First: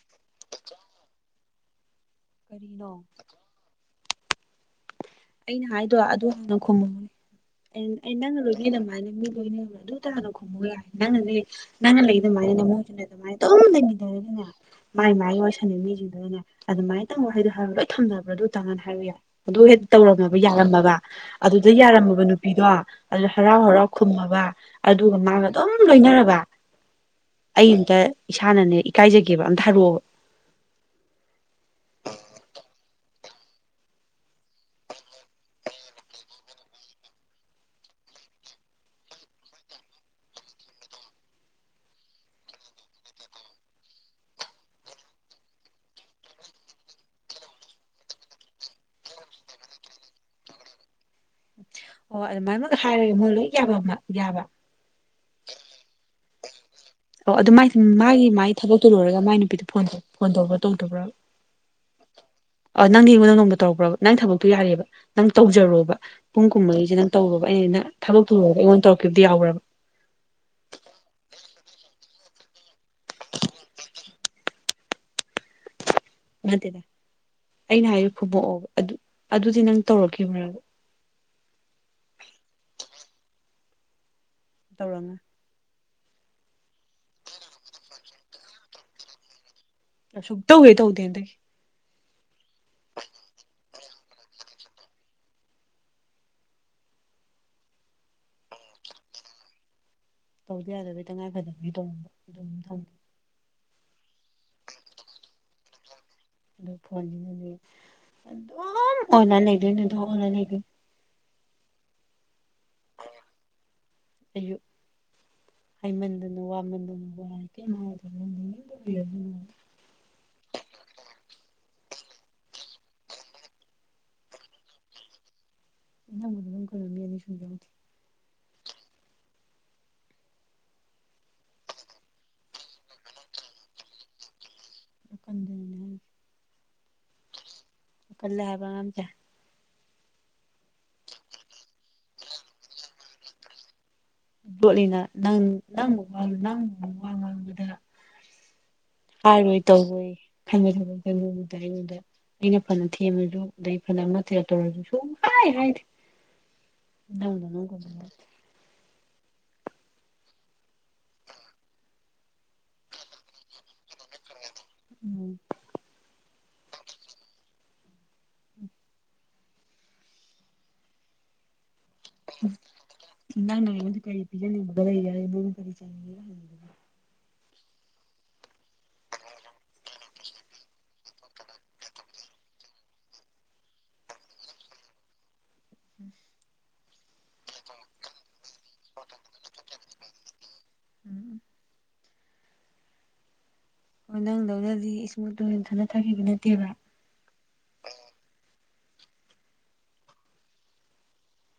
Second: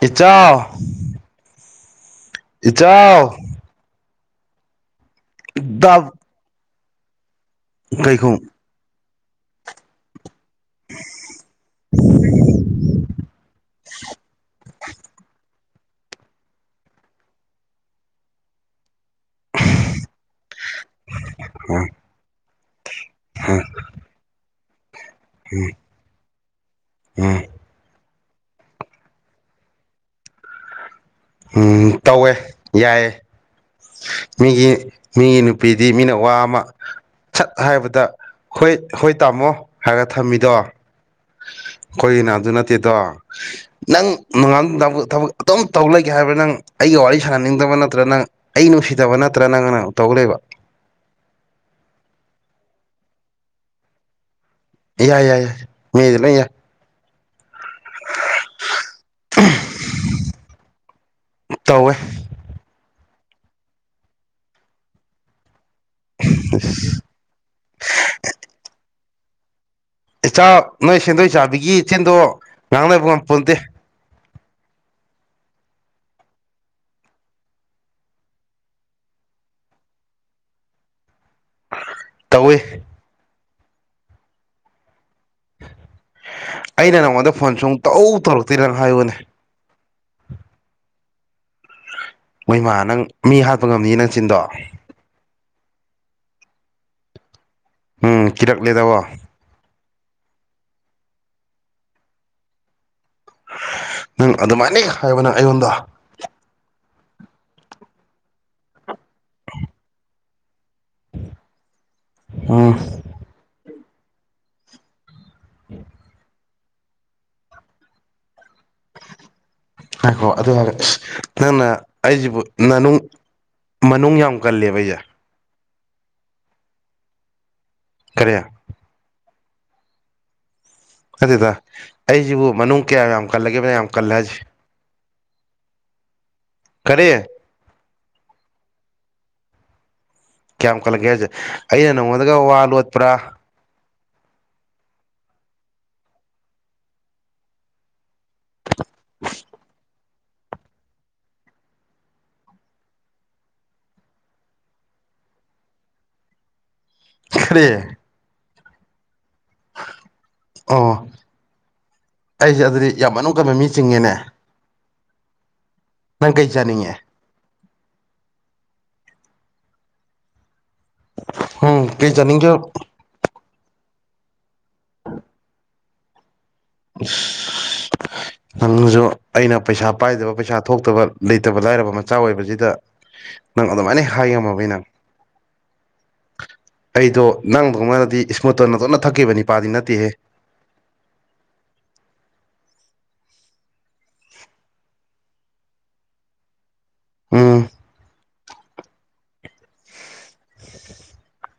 ꯏꯇꯥꯎ ꯀꯔꯤꯅꯣ ꯏꯇꯥꯎ ꯑꯩꯅ ꯍꯥꯏꯗꯣ ꯗꯞ ꯑꯗꯨ ꯍꯥꯟꯅ ꯈꯨꯝꯃꯝꯃꯨꯅꯦ ꯑꯩ ꯅꯪꯅ ꯀꯩꯈꯨꯝ ꯃꯤ ꯑꯗꯨꯃꯥꯏꯅ ꯃꯤ ꯂꯣꯏꯅꯕ ꯑꯗꯨꯇ ꯍꯟꯅꯥ ꯈꯨꯝꯃꯣ ꯌꯥꯏ ꯅꯪꯅ ꯅꯦ ꯅꯪꯅ ꯂꯩ ꯑꯗꯨꯃꯥꯏꯅ ꯅꯃꯧꯁꯨ ꯑꯗꯨꯃꯥꯏꯅ ꯑꯗꯨꯝ ꯂꯩꯃꯤꯟꯅꯔꯒꯅꯦ ꯃꯥꯏ ꯃꯥꯥꯏ ꯋꯥꯏ ꯁꯥꯟꯅꯩ ꯃꯤꯁꯤꯡꯗꯨꯅ ꯅꯦ ꯑꯗꯨꯃꯥꯏꯅ ꯇꯧꯕ ꯍꯥꯏꯗꯣ ꯍꯥꯏꯕ ꯂꯣꯏ ꯊꯝꯅꯕꯔꯣ ꯑꯗꯨꯇꯡ ꯍꯟ ꯍꯥꯏꯌꯨ ꯌꯥꯏ ꯑꯗꯨꯍꯦ ꯇꯧꯔꯝꯃꯕ ꯌꯥꯔꯝꯃꯕ ꯑꯗꯨꯗ ꯎꯝ ꯌꯥꯔꯝꯃꯕ ꯅꯨꯄꯤꯗꯣ ꯑꯗꯨꯗ ꯍꯔꯥꯎ ꯎꯝ ꯍꯔꯥꯎ ꯈꯨꯝꯃꯕ ꯑꯗꯨꯒ ꯃꯥꯒ ꯎꯝ ꯑꯗꯨꯝ ꯂꯣꯏꯅꯔꯕ ꯎꯝ ꯑꯩ ꯑꯝꯇ ꯏꯁꯥꯅꯅꯦ ꯏꯀꯥꯏꯖꯒꯦꯕ ꯑꯝꯇ ꯍꯥꯏꯔꯛꯑꯣꯕ ꯎꯝ ꯇꯧꯋꯦ ꯌꯥꯏꯌꯦ ꯃꯤꯒꯤ ꯃꯤꯒꯤ ꯅꯨꯄꯤꯗꯤ ꯃꯤꯅ ꯋꯥ ꯑꯃ ꯁꯠ ꯍꯥꯏꯕꯗ ꯍꯣꯏ ꯍꯣꯏ ꯇꯥꯃꯣ ꯍꯥꯏꯔ ꯊꯝꯃꯤꯗꯣ ꯑꯩꯈꯣꯏꯒꯤꯅ ꯑꯗꯨ ꯅꯠꯇꯦꯗꯣ ꯅꯪ ꯅꯣꯡꯉꯥꯟ ꯊꯕꯛ ꯑꯗꯨꯝ ꯇꯧ ꯂꯩꯒꯦ ꯍꯥꯏꯕ꯭ꯔꯥ ꯅꯪ ꯑꯩꯒ ꯋꯥꯔꯤ ꯁꯥꯟꯅꯅꯤꯡꯗꯕ ꯅꯠꯇ꯭ꯔꯒ ꯅꯪ ꯑꯩ ꯅꯨꯡꯁꯤꯗꯕ ꯅꯠꯇ꯭ꯔ ꯅꯪꯅ ꯇꯧ ꯂꯩꯕ ꯑꯣ ꯑꯗꯨꯃꯥꯏꯅ ꯃꯛ ꯍꯥꯏꯔꯒ ꯃꯣꯏ ꯂꯣꯏ ꯌꯥꯝꯃꯝꯕ ꯌꯥꯕ ꯌꯥꯏ ꯌꯥꯏ ꯌꯥꯏ ꯃꯤꯗꯤ ꯂꯣꯏ ꯌꯥꯏ ꯑꯣ ꯑꯗꯨꯥꯏ ꯃꯥꯒꯤ ꯃꯥꯒꯤ ꯊꯕꯛꯇꯣ ꯂꯣꯏꯔꯒ ꯃꯥꯏ ꯅꯨꯄꯤꯗꯨꯣꯣꯟ ꯐꯣꯟ ꯇꯧꯕ꯭ꯔꯥ ꯇꯧꯗꯕ꯭ꯔꯥ ꯇꯧꯋꯦ ꯅꯪꯗꯤ ꯑꯩꯉꯣꯟ ꯅꯣꯡꯃꯗ ꯇꯧꯔꯛꯄ꯭ꯔꯕ ꯅꯪ ꯊꯕꯛꯇꯣ ꯌꯥꯔꯦꯕ ꯅꯪ ꯇꯧꯖꯔꯣꯕ ꯄꯨꯡ ꯀꯨꯝꯃꯩꯁꯦ ꯅꯪ ꯇꯧꯕꯕ ꯑꯩꯅ ꯊꯕꯛ ꯊꯨꯉꯒ ꯑꯩꯉꯣꯟ ꯇꯧꯔꯛꯈꯤꯕꯗꯨꯗꯤ ꯌꯥꯎꯕ꯭ꯔꯕ ꯏꯆꯥ ꯅꯣꯏ ꯁꯦꯟꯗꯣꯏ ꯆꯥꯕꯤꯒꯤ ꯏꯆꯦꯟꯗꯣ ꯉꯥꯡꯅꯕ ꯉ ꯄꯣꯟꯗꯦ ꯅꯠꯇꯦꯗ ꯑꯩꯅ ꯍꯥꯏꯌ ꯈꯨꯕꯣꯛꯑꯣꯕ ꯑꯗꯨ ꯑꯗꯨꯗꯤ ꯅꯪ ꯇꯧꯔꯛꯈꯤꯕ꯭ꯔꯕ ꯇꯧꯏ ꯇꯧꯔꯝꯃꯅꯤ ꯑꯩꯅ ꯅꯪꯉꯣꯟꯗ ꯐꯣꯟ ꯁꯨ ꯇꯧ ꯇꯧꯔꯛꯇꯦꯗꯅ ꯍꯥꯏꯌꯨꯅꯦ ꯑꯁꯨꯛ ꯇꯧꯍꯦꯛꯇꯧꯗꯦꯍꯟꯗꯛꯒꯤ ꯃꯣꯏꯃ ꯅꯪ ꯃꯤ ꯍꯥꯠꯄ ꯉꯝꯅꯤ ꯅꯪ ꯆꯤꯟꯗꯣ ꯎꯝ ꯀꯤꯔꯛꯂꯦꯗꯕꯣ ꯇꯧꯗꯤ ꯌꯥꯗꯕꯒꯤ ꯇꯉꯥꯏꯐꯗꯕꯒꯤ ꯇꯧꯅꯤꯡꯝꯕ ꯑꯗꯨꯝ ꯊꯝꯖ ꯅꯪ ꯑꯗꯨꯃꯥꯏꯅ ꯍꯥꯏꯕ ꯅꯪ ꯑꯩꯉꯣꯟꯗ ꯑꯗꯨ ꯐꯣꯟꯁꯤꯅꯗꯤ ꯑꯗꯨꯝ ꯑꯣꯟꯅ ꯂꯩꯗꯣꯏꯅꯣ ꯑꯗꯨꯝ ꯑꯣꯟꯅ ꯂꯩꯗꯣꯏ ꯑꯥ ꯑꯌꯨꯛ ꯍꯩꯃꯟꯗꯟ ꯋꯥꯃꯟꯗꯅ ꯋꯥꯏ ꯀꯩꯝ ꯍꯥꯏꯗꯔꯕꯅꯤ ꯅꯨꯡꯗꯤꯟꯁꯨ ꯎꯥꯏꯔꯝꯅꯤꯅꯦ ꯉꯥꯏꯈꯣ ꯑꯗꯨ ꯍꯥꯏꯔꯒ ꯑꯆ ꯅꯪꯅ ꯑꯩꯁꯤꯕꯨ ꯅꯅꯨꯡ ꯃꯅꯨꯡ ꯌꯥꯝ ꯀꯜꯂꯦꯕ ꯑꯩꯁꯦ ꯅꯪꯅ ꯑꯗꯨꯝ ꯀꯣꯏꯔꯃꯤ ꯑꯅꯤ ꯁꯨꯝ ꯌꯥꯎꯗꯦ ꯈꯔꯦ ꯅꯠꯇꯦꯗ ꯑꯩꯁꯤꯕꯨ ꯃꯅꯨꯡ ꯀꯌꯥꯝ ꯌꯥꯝ ꯀꯜꯂꯒꯦꯕ ꯅꯪꯅ ꯌꯥꯝ ꯀꯜꯂꯦ ꯍꯥꯏꯁꯦ ꯀꯟꯕꯅꯦ ꯀꯔꯤ ꯀꯜꯂꯦ ꯍꯥꯏꯕ ꯉꯝꯇꯦ ꯀꯌꯥꯝ ꯀ꯭ꯜꯂꯒꯦ ꯍꯥꯏꯁꯦ ꯑꯩꯅ ꯅꯪꯉꯣꯟꯗꯒ ꯋꯥ ꯂꯣꯠꯄꯔꯥ ꯕꯣꯠꯅꯤꯅ ꯅꯪ ꯅꯪꯕꯨ ꯅꯪꯕꯨ ꯋꯥ ꯉꯥꯡꯕꯗ ꯍꯥꯏꯔꯣꯏ ꯇꯧꯔꯣꯏ ꯈꯟꯕ ꯈꯟꯕ ꯊꯥꯕꯛꯇ ꯑꯩꯉꯣꯟꯗ ꯑꯩꯅ ꯐꯅ ꯊꯦꯝꯃꯁꯨ ꯑꯗꯩ ꯐꯅ ꯑꯃ ꯊꯤꯔꯛꯇꯧꯔꯁꯨ ꯁꯨꯝ ꯍꯥꯏ ꯍꯥꯏꯗꯦ ꯀꯔꯤ ꯏꯅꯅꯣꯡ ꯀꯗꯦ ꯑꯣ ꯑꯩꯁꯦ ꯑꯗꯨꯗꯤ ꯌꯥꯝ ꯑꯅꯝ ꯀꯟꯕ ꯃꯤ ꯆꯤꯡꯉꯦꯅꯦ ꯎꯝ ꯅꯪ ꯀꯩ ꯆꯥꯅꯤꯡꯉꯦ ꯎꯝ ꯀꯩ ꯆꯅꯤꯡꯒꯦ ꯅꯪꯅ ꯑꯩꯉꯣꯟꯗ ꯀꯔꯤ ꯄꯤꯖꯅꯤꯡꯕꯒ ꯂꯩꯔꯗꯅ ꯑꯩꯉꯣꯟꯗ ꯀꯔꯤ ꯆꯥꯅꯤꯡꯒꯦ ꯒ ꯍꯪꯏꯗꯨꯕꯣ ꯏꯁ ꯅꯪꯁꯨ ꯑꯩꯅ ꯄꯩꯁꯥ ꯄꯥꯏꯗꯕ ꯄꯩꯁꯥ ꯊꯣꯛꯇꯕ ꯂꯩꯇꯕ ꯂꯥꯏꯔꯕ ꯑꯆꯥ ꯑꯣꯏꯕꯁꯤꯗ ꯅꯪ ꯑꯗꯨꯃꯥꯏꯅ ꯍꯥꯏꯉꯝꯃꯕꯅꯤ ꯅꯪ ꯎꯝ [inaudible] ꯑꯩꯗꯣ ꯅꯪꯕꯒ ꯃꯥꯅꯗꯤ ꯏꯁꯃꯨꯇꯔꯅ ꯇꯣꯅ ꯊꯛꯈꯤꯕ ꯅꯤꯄꯥꯗꯤ ꯅꯠꯇꯦꯍꯦ ꯎꯝ ꯑꯣ ꯅꯪꯗꯧꯅꯗꯤ ꯏꯁꯃꯨꯠꯇꯨ ꯅꯊꯟꯗ ꯊꯛꯈꯤꯕ ꯅꯠꯇꯦꯕ ꯎꯝ [inaudible]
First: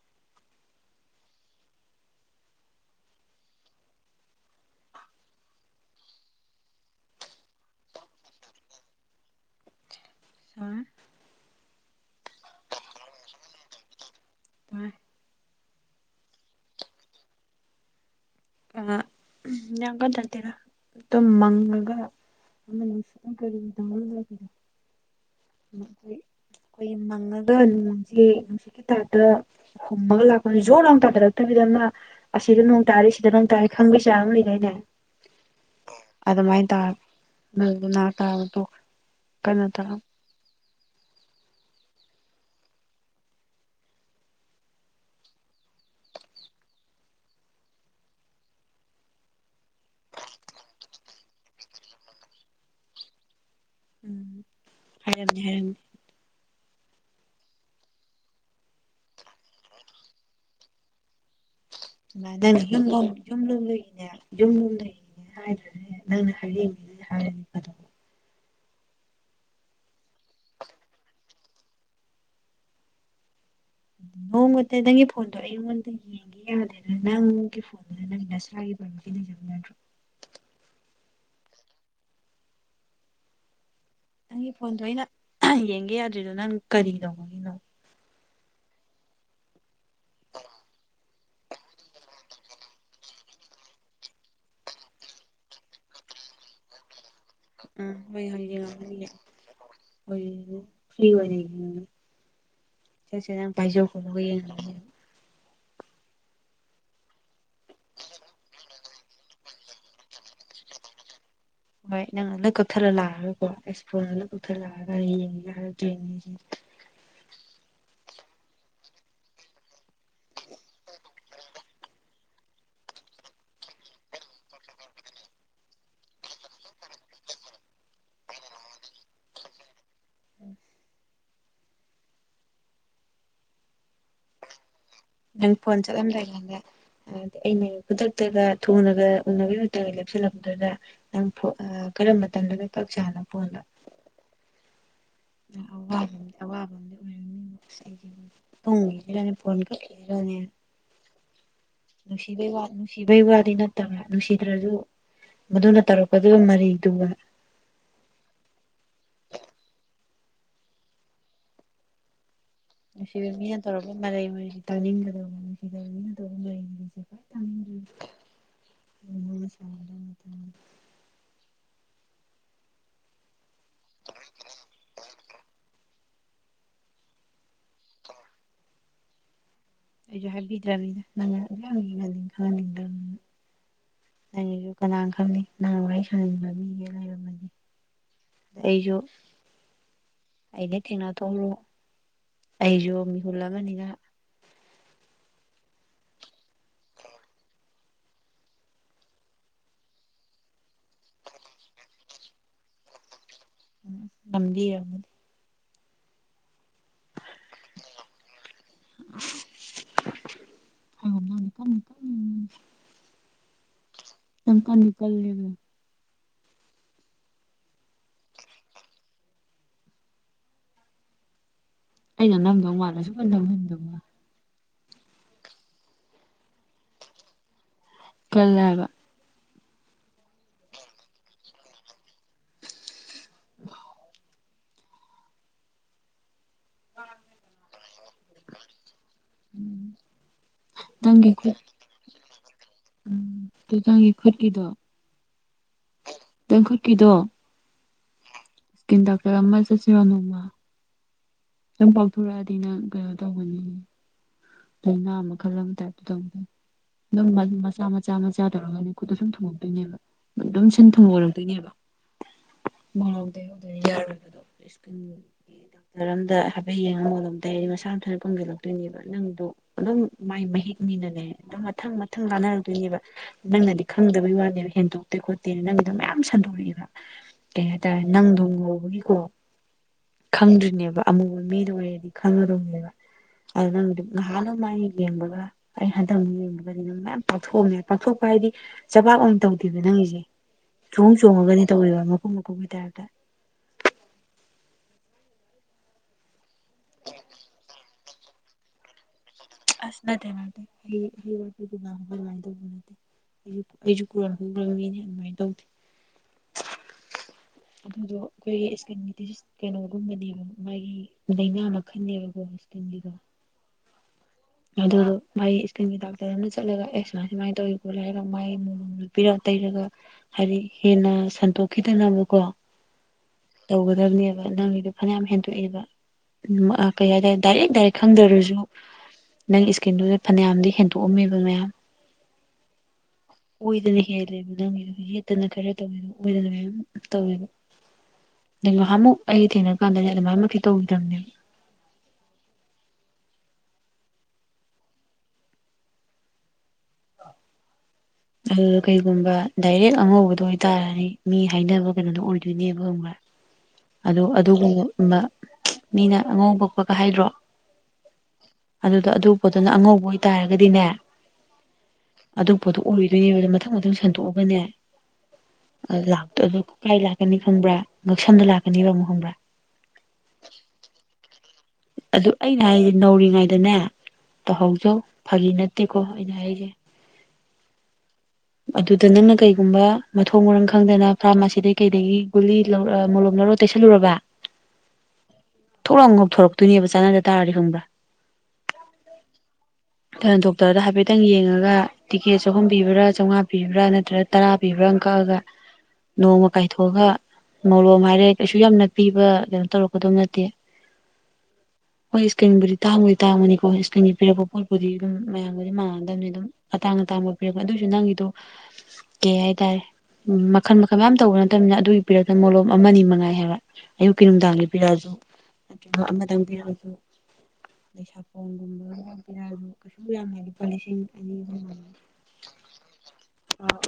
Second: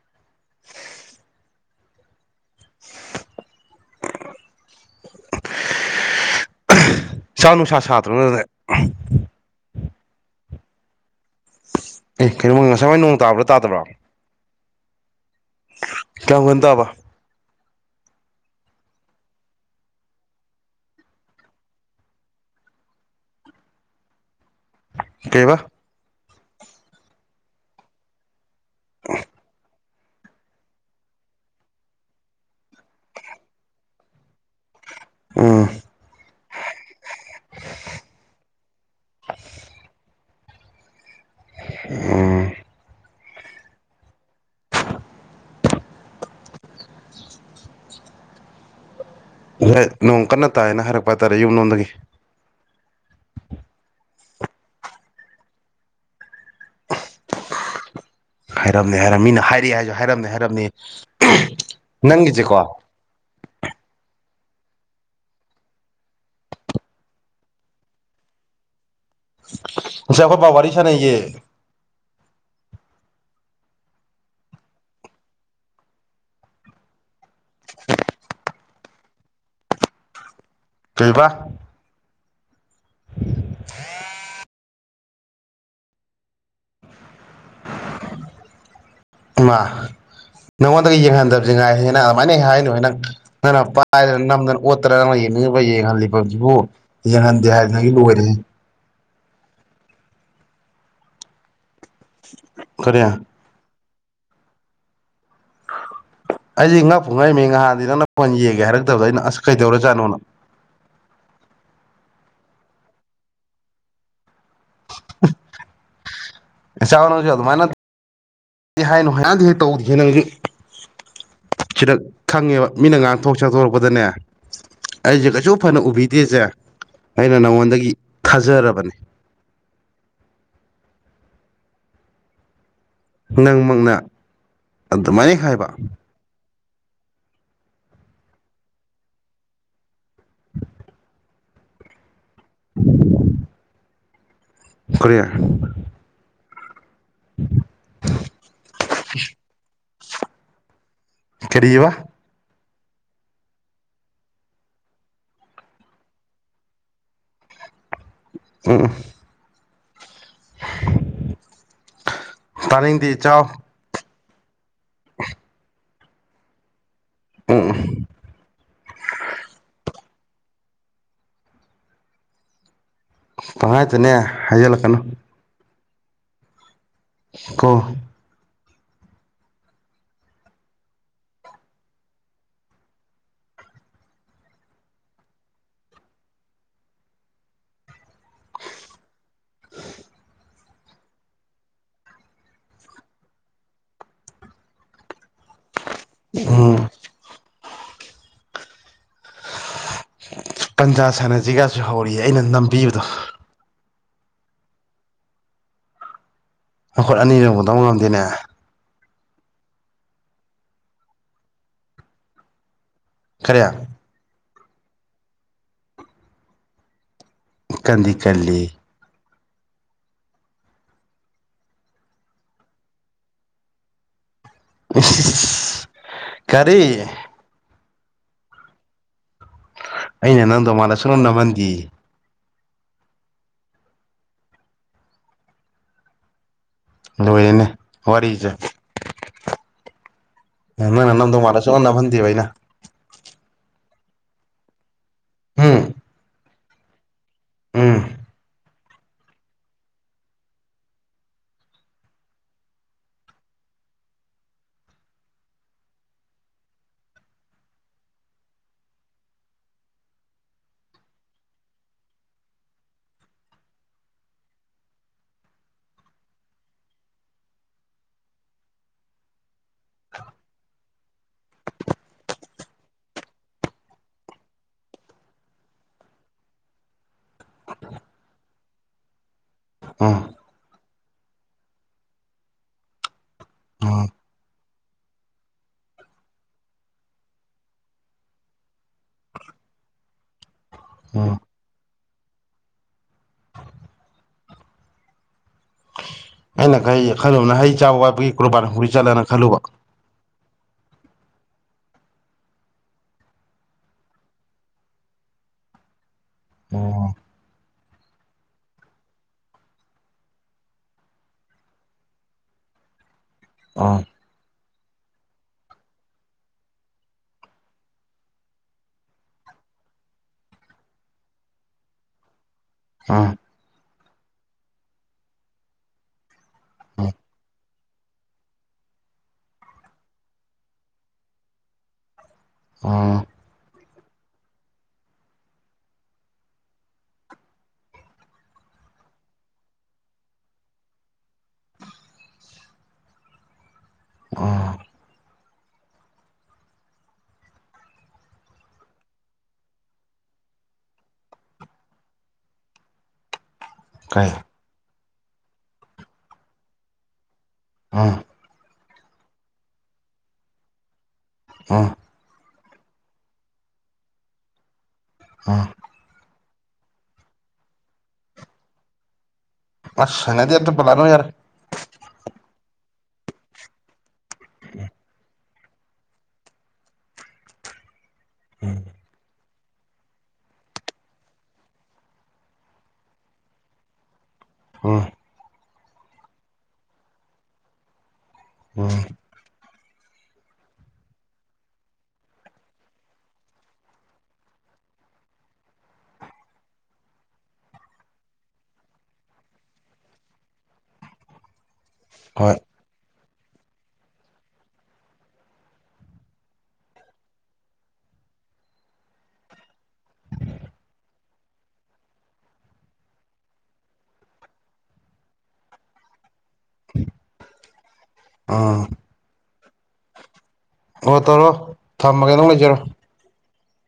ꯁꯥ ꯅꯨꯡꯁꯥ ꯁꯥꯇ꯭ꯔꯕꯅꯦ ꯁꯥꯔ ꯑꯦ ꯀꯩꯅꯣ ꯉꯁꯥꯏ ꯅꯣꯡ ꯇꯥꯕ꯭ꯔꯥ ꯇꯥꯕ꯭ꯔꯣ ꯇꯥꯏ ꯀꯌꯥꯝ ꯀꯟ ꯇꯥꯕꯥ ꯑ ꯌꯥꯝ ꯀꯟ ꯅꯠꯇꯦꯗꯥ ꯑꯗꯨꯝ ꯃꯪꯉꯒ ꯑ ꯀꯔꯗ ꯀꯗ [unintelligible] ꯀꯩꯕ ꯑꯩꯈꯣꯏꯒꯤ ꯃꯪꯉꯒ ꯅꯣꯡꯁꯤ ꯅꯨꯡꯁꯤꯠꯀꯤ ꯇꯥꯏꯄ ꯇꯥ ꯍꯨꯝꯃꯒ ꯂꯥꯛꯄꯅꯤ ꯖꯣꯔ ꯂꯥꯎꯅꯥ ꯇꯥꯗꯔꯛꯇꯕꯤꯗ ꯑꯃꯥ ꯑꯁꯤꯗ ꯅꯣꯡ ꯇꯥꯔꯤ ꯁꯤꯗ ꯅꯣꯡ ꯇꯥꯔꯤ ꯈꯪꯕꯩ ꯆꯥꯡ ꯑꯃ ꯂꯩꯗꯥꯏꯅꯦ ꯎꯝ ꯑꯗꯨꯃꯥꯏꯅ ꯇꯧꯔꯒ ꯑꯗꯨꯗꯣ ꯅꯥ ꯇꯥꯕꯗꯣ ꯀꯟꯅꯣ ꯇꯧ ꯎꯝ ꯍ ꯅꯣꯡ ꯀꯟꯅ ꯇꯥꯏꯌꯦꯅ ꯍꯥꯏꯔꯛꯄ ꯍꯥꯏꯇꯥꯔꯦ ꯌꯨꯝ ꯌꯣꯣꯟꯗꯒꯤ ꯎꯝ ꯍꯥꯏꯔꯝꯅꯤ ꯍꯥꯏꯔꯝꯅꯤ ꯍꯥꯏꯔꯝꯅꯦ ꯍꯥꯏꯔꯅꯤ ꯃꯤꯅ ꯍꯥꯏꯔꯛꯑꯦ ꯍꯥꯏꯁꯨ ꯍꯥꯏꯔꯝꯅꯦ ꯍꯥꯏꯔꯝꯅꯤ [unintelligible] ꯌꯨꯝ ꯂꯨꯝ ꯗꯒꯤꯅꯦ ꯌꯨꯝ ꯂꯣꯝꯗꯒꯤꯅꯦ ꯍꯥꯏꯗ꯭ꯔꯁꯨ ꯌꯥꯏ ꯅꯪꯅ ꯍꯥꯏꯔꯛꯏ ꯃꯤꯗꯨꯗꯥ ꯍꯥꯏꯔꯗꯤ ꯐꯗꯣꯕꯥ ꯁꯤ ꯑꯩꯈꯣꯏ ꯄꯕꯥ ꯋꯥꯔꯤ ꯁꯅꯩꯌꯦ ꯍ ꯃꯦ ꯅꯪꯤ [unintelligible] ꯐꯣꯟꯗꯣ ꯑꯩꯉꯣꯟꯗꯪꯤ ꯪ ꯌꯥꯗꯦ ꯑꯗꯨ ꯅꯪꯒꯤ ꯐꯣꯟꯗꯨꯗ ꯅꯪꯒꯤ ꯅꯁ꯭ꯔꯥꯒꯤ ꯄꯕꯗꯤ ꯂꯩꯖꯕ ꯅꯠꯇ꯭ꯔꯣ ꯀꯩꯑꯥꯕ ꯅꯪꯒꯤ [inaudible] ꯐꯣꯟꯗꯣ ꯑꯩꯅ ꯌꯦꯡꯒꯦ ꯌꯥꯗ꯭ꯔꯤꯗꯣ ꯅꯪ ꯀꯔꯤ ꯇꯧꯕꯥꯒꯤꯅꯣ ꯏꯃꯥ ꯅꯪꯉꯣꯟꯗꯒꯤ ꯌꯦꯡꯍꯟꯗꯕꯁꯦ ꯉꯥꯏꯔꯦ ꯍꯦ ꯑꯗꯨꯃꯥꯏꯅ ꯍꯦꯛ ꯍꯥꯏꯅꯨ ꯍꯦ ꯅꯪ ꯅꯪꯅ ꯄꯥꯏꯗꯅ ꯅꯝꯗꯅ ꯑꯣꯠꯇꯅꯥ ꯅꯪꯅ ꯌꯦꯡꯅꯤꯡꯉꯤꯕ ꯌꯦꯡꯍꯜꯂꯤꯕꯁꯤꯕꯨ ꯌꯦꯡꯍꯟ ꯑ ꯃ ꯍ ꯐꯖ [unintelligible] ꯀꯔꯤ ꯁꯦ ꯁꯦ ꯅꯪ ꯄꯥꯏꯖꯧ ꯑꯩꯗꯤ ꯉꯥꯛꯄꯨ ꯉꯛꯏꯅꯤ ꯉꯍꯥꯟꯗꯤ ꯅꯪꯅ ꯐꯣꯟ ꯌꯦꯡꯒꯦ ꯍꯥꯏꯔꯛꯇꯕꯗ ꯑꯩꯅ ꯑꯁ ꯀꯩꯗꯧꯔꯥꯖꯥꯅꯣꯅꯣ ꯍꯣꯏ ꯅꯪꯅꯥ ꯂꯣꯏꯅꯥ ꯀꯛꯊꯠꯂ ꯂꯥꯛꯔꯣꯏꯀꯣ ꯏꯁ ꯐꯣꯟꯒꯥ ꯂꯣꯏꯅꯥ ꯀꯛꯊꯠꯂꯛꯑꯒ ꯌꯦꯡꯒꯦꯒꯥ ꯍꯥꯏꯔꯛꯇꯣꯏꯅꯤ ꯑꯦꯁꯅ ꯑꯗꯨꯃꯥꯏꯅ [unintelligible] ꯍꯥꯏꯅꯨ ꯍꯥꯟꯗꯤ ꯍꯦꯛ ꯇꯧꯗꯦ ꯅꯪꯒꯤ ꯁꯤꯗ ꯈꯪꯉꯦꯕ ꯃꯤꯅ ꯉꯥꯡꯊꯣꯛ ꯁꯛꯇꯣꯛꯔꯛꯄꯗꯅꯦ ꯑꯩꯁꯦ ꯀꯩꯁꯨ ꯐꯅ ꯎꯕꯤꯗꯦꯁꯦ ꯑꯩꯅ ꯅꯉꯣꯟꯗꯒꯤ ꯊꯥꯖꯔꯕꯅꯦ ꯅꯪꯃꯛꯅ ꯑꯗꯨꯃꯥꯏꯅ ꯅꯪ ꯍꯥꯏꯕ [unintelligible] ꯑꯩꯅ ꯈꯨꯗꯛꯇꯒ ꯊꯨꯅꯒ ꯎꯅꯕꯒꯤꯗ ꯂꯦꯞꯁꯤꯜꯂꯝꯛꯄꯗꯨꯗ ꯅꯪ ꯀꯔꯝꯕ ꯃꯇꯝꯗꯅ ꯀꯛ ꯆꯥꯅ ꯐꯣꯟꯗꯣ ꯀꯔꯤ ꯋꯥꯕ ꯑꯋꯥꯕ ꯑ ꯑꯣꯏꯔꯝꯅꯤ ꯑꯁ ꯇꯣꯡꯉꯦꯔꯅꯤ ꯐꯣꯟ ꯍꯔꯣꯅꯦ [unintelligible] ꯀꯔꯤꯑꯥꯕ ꯅꯨꯡꯁꯤꯕꯩ ꯋꯥ ꯅꯨꯡꯁꯤꯕꯩ ꯋꯥꯗꯤ ꯅꯠꯇꯕ꯭ꯔꯥ ꯅꯨꯡꯁꯤꯗ꯭ꯔꯁꯨ ꯃꯗꯨꯅ ꯇꯧꯔꯛꯄꯗꯨꯒ ꯃꯔꯩꯗꯨꯒꯥ ꯎ ꯇꯥꯅꯤꯡꯗꯦ ꯅꯨꯡꯁꯤꯕ ꯏꯆꯥꯎ ꯃꯤꯅ ꯇꯧꯔꯒ ꯃꯔꯩ ꯃꯔꯩꯁꯤ ꯇꯥꯅꯤꯡꯒꯗꯧꯕꯅꯤ ꯅꯨꯉꯁꯤꯗꯕ ꯃꯤꯅ ꯇꯧꯕ ꯃꯔꯩꯅꯤ ꯎꯝ ꯎꯝ ꯊꯉꯥꯏꯇꯦꯅꯦ ꯍꯥꯏꯩꯂꯛ ꯀꯅꯨ ꯀꯣ ꯑꯩꯁꯨ ꯍꯥꯏꯕꯤꯗ꯭ꯔꯕꯤꯗ ꯅꯪꯅ ꯈꯪꯍꯟꯅꯤꯡꯗꯅ ꯅꯪꯒꯤꯁꯨ ꯀꯅꯥ ꯈꯪꯅꯤ ꯅꯪ ꯋꯥꯔꯤ ꯁꯟꯅꯅꯤꯡꯕ ꯃꯤꯒ ꯂꯩꯔꯝꯃꯗꯤ ꯑꯩꯁꯨ ꯑꯩꯩꯅ ꯊꯦꯡꯅ ꯊꯣꯛꯎꯔꯣ ꯑꯩꯁꯨ ꯃꯤꯍꯨꯜ ꯑꯃꯅꯤꯅ ꯑꯝ ꯄꯟꯖꯥ ꯁꯥꯟꯅꯖꯤꯒꯥꯁꯨ ꯍꯧꯔꯤꯌꯦ ꯑꯩꯅ ꯅꯝꯕꯤꯕꯗꯣ ꯎ ꯉꯗꯤ ꯌꯥꯝꯗꯤ [unintelligible] ꯃꯈꯨꯠ ꯑꯅꯤ ꯇꯧꯕꯗꯕꯨ ꯉꯝꯗꯦꯅꯦ ꯍ ꯅꯤꯀꯝꯅꯤꯀꯝ [inaudible] ꯀꯔꯤ ꯆꯪꯀꯥ ꯅꯤꯀꯜꯂꯕ ꯀꯟꯗꯤ ꯀꯜꯂꯤ ꯑꯩꯅ ꯅꯝꯗꯧ ꯃꯥꯜꯂ ꯁꯨꯡꯅꯝ ꯅꯝꯍꯟꯗꯕ ꯋꯥꯅꯦ ꯏꯁ ꯀꯔꯤ ꯀꯜꯂꯦ ꯍꯥꯏꯕ ꯑꯩꯅ ꯅꯝꯗꯧ ꯃꯥꯥꯟꯂ ꯁꯨꯡꯅꯝ ꯅꯝꯍꯟꯗꯦꯌꯦ ꯑ [unintelligible] ꯂꯣꯏꯔꯦꯜꯅꯦ ꯋꯥꯔꯤꯁꯦ ꯅꯪ ꯅꯪ ꯅꯪꯒꯤ ꯅꯝꯗꯧ ꯈꯨꯠ ꯃꯥꯥꯜꯂ ꯁꯨꯡꯅꯝꯅ ꯅꯝꯍꯟꯗꯦꯕ ꯑꯩꯅ ꯎꯝ ꯇꯨ ꯅꯪꯒꯤ ꯈꯨꯠꯒꯤꯗꯣ ꯎꯝ ꯗꯣ ꯈꯨꯠꯀꯤꯗꯣ ꯎꯝ ꯏꯁꯀꯤꯟ ꯇꯥꯛꯇꯔ ꯑꯃ ꯆꯠꯁꯤꯔꯣ ꯅꯣꯡꯃ ꯅꯪ ꯄꯥꯚꯊꯣꯔꯛꯑꯗꯤ ꯅꯪ ꯀꯩꯅꯣ ꯇꯧꯕꯅꯤ ꯂꯩꯅꯥ ꯃꯈꯜ ꯑꯃꯥ ꯇꯥꯏꯄ ꯇꯥ ꯇꯧꯏ ꯑꯗꯨꯝ ꯃꯆꯥ ꯃꯆꯥ ꯃꯆꯥ ꯇꯧꯔꯒꯅꯤ ꯈꯨꯠꯇ ꯁꯨꯝ ꯊꯨꯡꯉꯛꯇꯣꯏꯅꯦꯕ ꯑꯗꯨꯝ ꯁꯤꯟ ꯊꯨꯝ ꯃꯔꯛꯇꯣꯏꯅꯦꯕ ꯊꯧꯗꯣꯏ ꯍꯧꯗꯣꯏ ꯌꯥꯔꯣꯏꯒꯗꯣ ꯗꯣꯛꯇꯔ ꯑꯝꯗ ꯍꯥꯏꯐꯦꯠ ꯌꯦꯡꯉ ꯃꯣꯂꯣꯝ ꯇꯩꯔꯦ ꯃꯁꯥ ꯃꯊꯟꯗ ꯀꯪꯁꯤꯜꯂꯛꯇꯣꯏꯅꯦꯕ ꯅꯪ ꯑꯗꯨ ꯑꯗꯨꯝ ꯃꯥꯏ ꯃꯍꯤꯛꯅꯤꯅꯅꯦ ꯑꯗꯨꯝ ꯃꯊꯪ ꯃꯊꯪ ꯂꯥꯟꯅꯔꯛꯇꯣꯏꯅꯦꯕ ꯅꯪꯅꯗꯤ ꯈꯪꯗꯕꯩ ꯋꯥꯅꯦꯕ ꯍꯦꯟꯗꯣꯛꯇꯦ ꯈꯣꯠꯇꯦꯅ ꯅꯪꯒꯤꯗꯣ ꯃꯌꯥꯝ ꯁꯟꯗꯣꯔꯛꯑꯦꯕ ꯀꯩ ꯍꯥꯏꯇꯥꯔꯦ ꯅꯪꯗꯣꯡ ꯉꯧꯕꯒꯤꯀꯣ ꯎꯝ ꯈꯪꯗ꯭ꯔꯤꯅꯦꯕ ꯑꯃꯨꯕ ꯃꯤꯗ ꯑꯣꯏꯔꯗꯤ ꯈꯪꯗꯧꯅꯦꯕ ꯑꯗꯨ ꯅꯪ ꯎꯝ ꯅꯍꯥꯟꯅꯃꯥꯏ ꯌꯦꯡꯕꯒ ꯑꯩ ꯍꯟꯊꯛ ꯌꯦꯡꯕꯒꯗꯤ ꯑꯗꯨ ꯃꯌꯥꯝ ꯄꯥꯛꯊꯣꯛꯑꯅꯦ ꯄꯥꯛꯊꯣꯛꯄ ꯍꯥꯏꯗꯤ ꯆꯄꯥꯛ ꯑꯣꯏꯅ ꯇꯧꯗꯦꯕ ꯅꯪꯒꯤꯁꯦ ꯆꯣꯡ ꯎꯝ ꯆꯣꯡꯉꯒꯗꯤ ꯇꯧꯕ ꯃꯀꯨꯝ ꯃꯀꯨꯝꯒꯤ ꯇꯥꯏꯔꯞꯇ ꯑꯩꯅ ꯀꯩ ꯈꯜꯂꯨꯕꯅ ꯍꯩ ꯆꯥꯕ ꯋꯥꯠꯄꯒꯤ ꯀ꯭ꯔꯣꯔꯕꯥꯟ ꯍꯨꯔꯤ ꯆꯠꯂꯅ ꯈꯜꯂꯨꯕ ꯑꯁ ꯅꯠꯇꯦ ꯅꯠꯇꯦ [unintelligible] ꯑꯩꯁꯨ ꯑꯩꯁꯨ ꯀꯨꯔꯣꯟ ꯍꯨꯔꯕ ꯃꯤꯅꯦ ꯑꯗꯨꯃꯥꯏꯅ ꯇꯧꯗꯦ ꯑꯣ ꯑꯗꯨꯗꯣ ꯑꯩꯈꯣꯏꯒꯤ ꯏꯁꯀꯤꯟꯒꯤꯗꯤ ꯀꯩꯅꯣꯒꯨꯝꯕꯅꯦꯕ ꯃꯥꯒꯤ ꯂꯥꯏꯅꯥ ꯃꯈꯜꯅꯦꯕꯀꯣ ꯏꯁꯀꯤꯟꯒꯤꯗꯣ ꯑꯣ ꯑꯗꯨ ꯃꯥꯒꯤ ꯏꯁꯀꯤꯟꯒꯤ ꯗꯥꯛꯇꯔ ꯑꯃꯅ ꯆꯠꯂꯒ ꯑꯦꯛꯁꯔꯥ ꯁꯨꯃꯥꯏꯅ ꯇꯧꯔꯤ ꯈꯣꯠꯂ ꯍꯥꯏꯔꯒ ꯃꯥꯒꯤ ꯃꯣꯂꯣꯝꯗ ꯄꯤꯔꯛꯕ ꯇꯩꯔꯒ ꯍꯥꯏꯗꯤ ꯍꯦꯟꯅ ꯁꯟꯗꯣꯛꯈꯤꯗꯅꯕꯀꯣ ꯑꯥ ꯇꯧꯒꯗꯕꯅꯦꯕ ꯅꯪꯒꯤꯗꯣ ꯐꯅꯌꯥꯝ ꯍꯦꯟꯗꯣꯛꯑꯦꯕ ꯀꯩ ꯎꯝ ꯍꯥꯏꯇꯥꯔꯦ ꯗꯥꯏꯔꯦꯛ ꯗꯥꯏꯔꯦꯛ ꯈꯪꯗ꯭ꯔꯁꯨ ꯅꯪꯒꯤ ꯏꯁꯀꯤꯟꯗꯨꯗ ꯐꯅꯌꯥꯝꯗꯤ ꯍꯦꯟꯗꯣꯛꯑꯝꯃꯦꯕ ꯃꯌꯥꯝ ꯑꯥ ꯑꯣꯏꯗꯅ ꯍꯦꯜꯂꯦꯕ ꯅꯪꯒꯤꯗꯣ ꯌꯦꯠꯇꯅ ꯈꯔ ꯇꯧꯋꯦꯕ ꯑꯣꯏꯗꯅ ꯃꯌꯥꯝ ꯇꯧꯋꯦꯕ ꯉꯥꯍꯟꯃꯨꯛ ꯑꯩꯒ ꯊꯦꯡꯅꯔ ꯀꯥꯟꯗꯗꯤ ꯑꯗꯨꯃꯥꯏꯃꯛꯇꯤ ꯇꯧꯒꯤꯗꯕꯅꯤ ꯎꯝ ꯑꯗꯨ ꯀꯩꯒꯨꯝꯕ ꯗꯥꯏꯔꯦꯛ ꯑꯉꯧꯕꯗꯣ ꯑꯣꯏꯇꯥꯔꯗꯤ ꯃꯤ ꯍꯥꯏꯅꯕ ꯀꯩꯅꯣꯗꯣ ꯑꯣꯏꯗꯣꯏꯅꯦꯕ ꯈꯪꯕ꯭ꯔꯥ ꯑꯗꯨ ꯀꯩ ꯑꯗꯨꯒꯨꯝꯕ ꯃꯤꯅ ꯑꯉꯧꯕ ꯄꯛꯄꯒ ꯍꯥꯏꯗ꯭ꯔꯣ ꯑꯥ ꯑꯗꯨꯗ ꯑꯗꯨ ꯄꯣꯠꯇꯨꯅ ꯑꯉꯧꯕ ꯑꯣꯏꯇꯥꯔꯒꯗꯤꯅꯦ ꯍꯥ ꯑꯗꯨ ꯄꯣꯠꯇꯣ ꯑꯣꯏꯗꯣꯏꯅꯦꯕꯗ ꯃꯊꯪ ꯃꯊꯪ ꯁꯟꯗꯣꯛꯑꯒꯅꯦ ꯎꯝ ꯂꯥꯛꯇꯣꯏꯕ ꯀꯥꯏ ꯂꯥꯛꯀꯅꯤ ꯈꯪꯕ꯭ꯔꯥ ꯉꯛꯁꯝꯗ ꯂꯥꯛꯀꯅꯤ ꯑꯃꯛ ꯈꯪꯕ꯭ꯔꯥ ꯑꯁ ꯍꯩꯅꯗꯦ ꯑꯗꯨ ꯄꯜꯂꯛ ꯑꯅꯨ ꯌꯥꯔꯦ ꯑꯗꯨ ꯑꯩꯅ ꯍꯥꯏꯁꯦ ꯅꯧꯔꯤꯉꯩꯗꯅꯦ ꯇꯧꯍꯧꯖꯧ ꯐꯥꯒꯤ ꯅꯠꯇꯦꯀꯣ ꯑꯩꯅ ꯍꯥꯏꯖꯦ ꯑꯗꯨꯗ ꯅꯪꯅ ꯀꯩꯒꯨꯝꯕ ꯃꯊꯣꯡ ꯃꯔꯝ ꯈꯪꯗꯅ ꯐꯥꯔꯃꯥꯁꯤꯗꯒꯤꯩ ꯀꯩꯗꯒꯤ ꯒꯨꯂꯤ ꯂꯧꯔ ꯃꯣꯂꯣꯝ ꯂꯧꯔ ꯇꯩꯁꯜꯂꯨꯔꯕ ꯑꯣ ꯊꯣꯛꯂꯥꯎ ꯉꯧꯊꯣꯔꯛꯇꯣꯏꯅꯦ ꯆꯥꯟꯅꯗꯕ ꯇꯥꯔꯗꯤ ꯈꯪꯕ꯭ꯔꯥ ꯎꯝ ꯊꯟ ꯗꯣꯛꯇꯔꯗ ꯍꯥꯏꯐꯦꯠꯇꯪ ꯌꯦꯡꯉꯥꯒ ꯇꯤꯛꯀꯦꯠ ꯆꯥꯍꯨꯝ ꯄꯤꯕ꯭ꯔꯥ ꯆꯧꯉꯥ ꯄꯤꯕꯔꯥ ꯅꯠꯇ꯭ꯔꯒ ꯇꯔꯥ ꯄꯤꯕ꯭ꯔꯥ ꯑꯃ ꯀꯛꯑꯒ ꯅꯣꯡꯃ ꯀꯥꯏꯊꯣꯛꯑꯒ ꯃꯣꯔꯣꯝ ꯍꯥꯏꯔꯦ ꯀꯩꯁꯨ ꯌꯥꯝꯅ ꯄꯤꯕ ꯀꯩꯅꯣ ꯇꯧꯔꯛꯀꯗꯕ ꯅꯠꯇꯦ ꯍꯣꯏ ꯏꯁꯀ꯭ꯔꯤꯟꯕꯨꯗꯤ ꯇꯥꯡꯃꯗꯤ ꯇꯥꯡꯕꯅꯤꯀꯣ ꯏꯁꯀ꯭ꯔꯤꯟꯒꯤ ꯄꯤꯔꯛꯄ ꯄꯣꯠꯄꯨꯗꯤ ꯑꯗꯨꯝ ꯃꯌꯥꯝꯕꯨꯗꯤ ꯃꯥꯟꯅꯗꯕꯅꯤ ꯑꯗꯨꯝ ꯑꯇꯥꯡ ꯑꯇꯥꯡꯕ ꯄꯤꯔꯛꯄ ꯑꯗꯨꯑꯣꯏꯁꯨ ꯅꯪꯒꯤꯗꯣ ꯀꯩ ꯍꯥꯏꯇꯥꯔꯦ ꯎꯝ ꯃꯈꯜ ꯃꯈꯜ ꯃꯌꯥꯝ ꯇꯧꯕ ꯅꯠꯇꯕꯅꯤꯅ ꯑꯗꯨꯒꯤ ꯄꯤꯔꯛꯇ ꯃꯣꯂꯣꯝ ꯑꯃꯅꯤ ꯃꯉꯥꯏ ꯍꯥꯏꯕ ꯑꯌꯨꯛꯀꯤ ꯅꯨꯡꯗꯥꯡꯒꯤ ꯄꯤꯔꯛꯑꯁꯨ ꯅꯠꯇ꯭ꯔꯒ ꯑꯃ ꯈꯤꯇꯪ ꯄꯤꯔꯛꯑꯁꯨ ꯑꯗꯩ ꯑꯥ ꯁꯥꯄꯣꯟꯒꯨꯝꯕ ꯄꯤꯔꯛꯑꯁꯨ ꯀꯩꯁꯨ ꯌꯥꯝ ꯂꯩ ꯑꯣꯣ ꯇꯧꯔꯣ ꯊꯝꯃꯒꯦ ꯅꯪ ꯂꯩꯖꯔꯣ ꯑꯥꯎ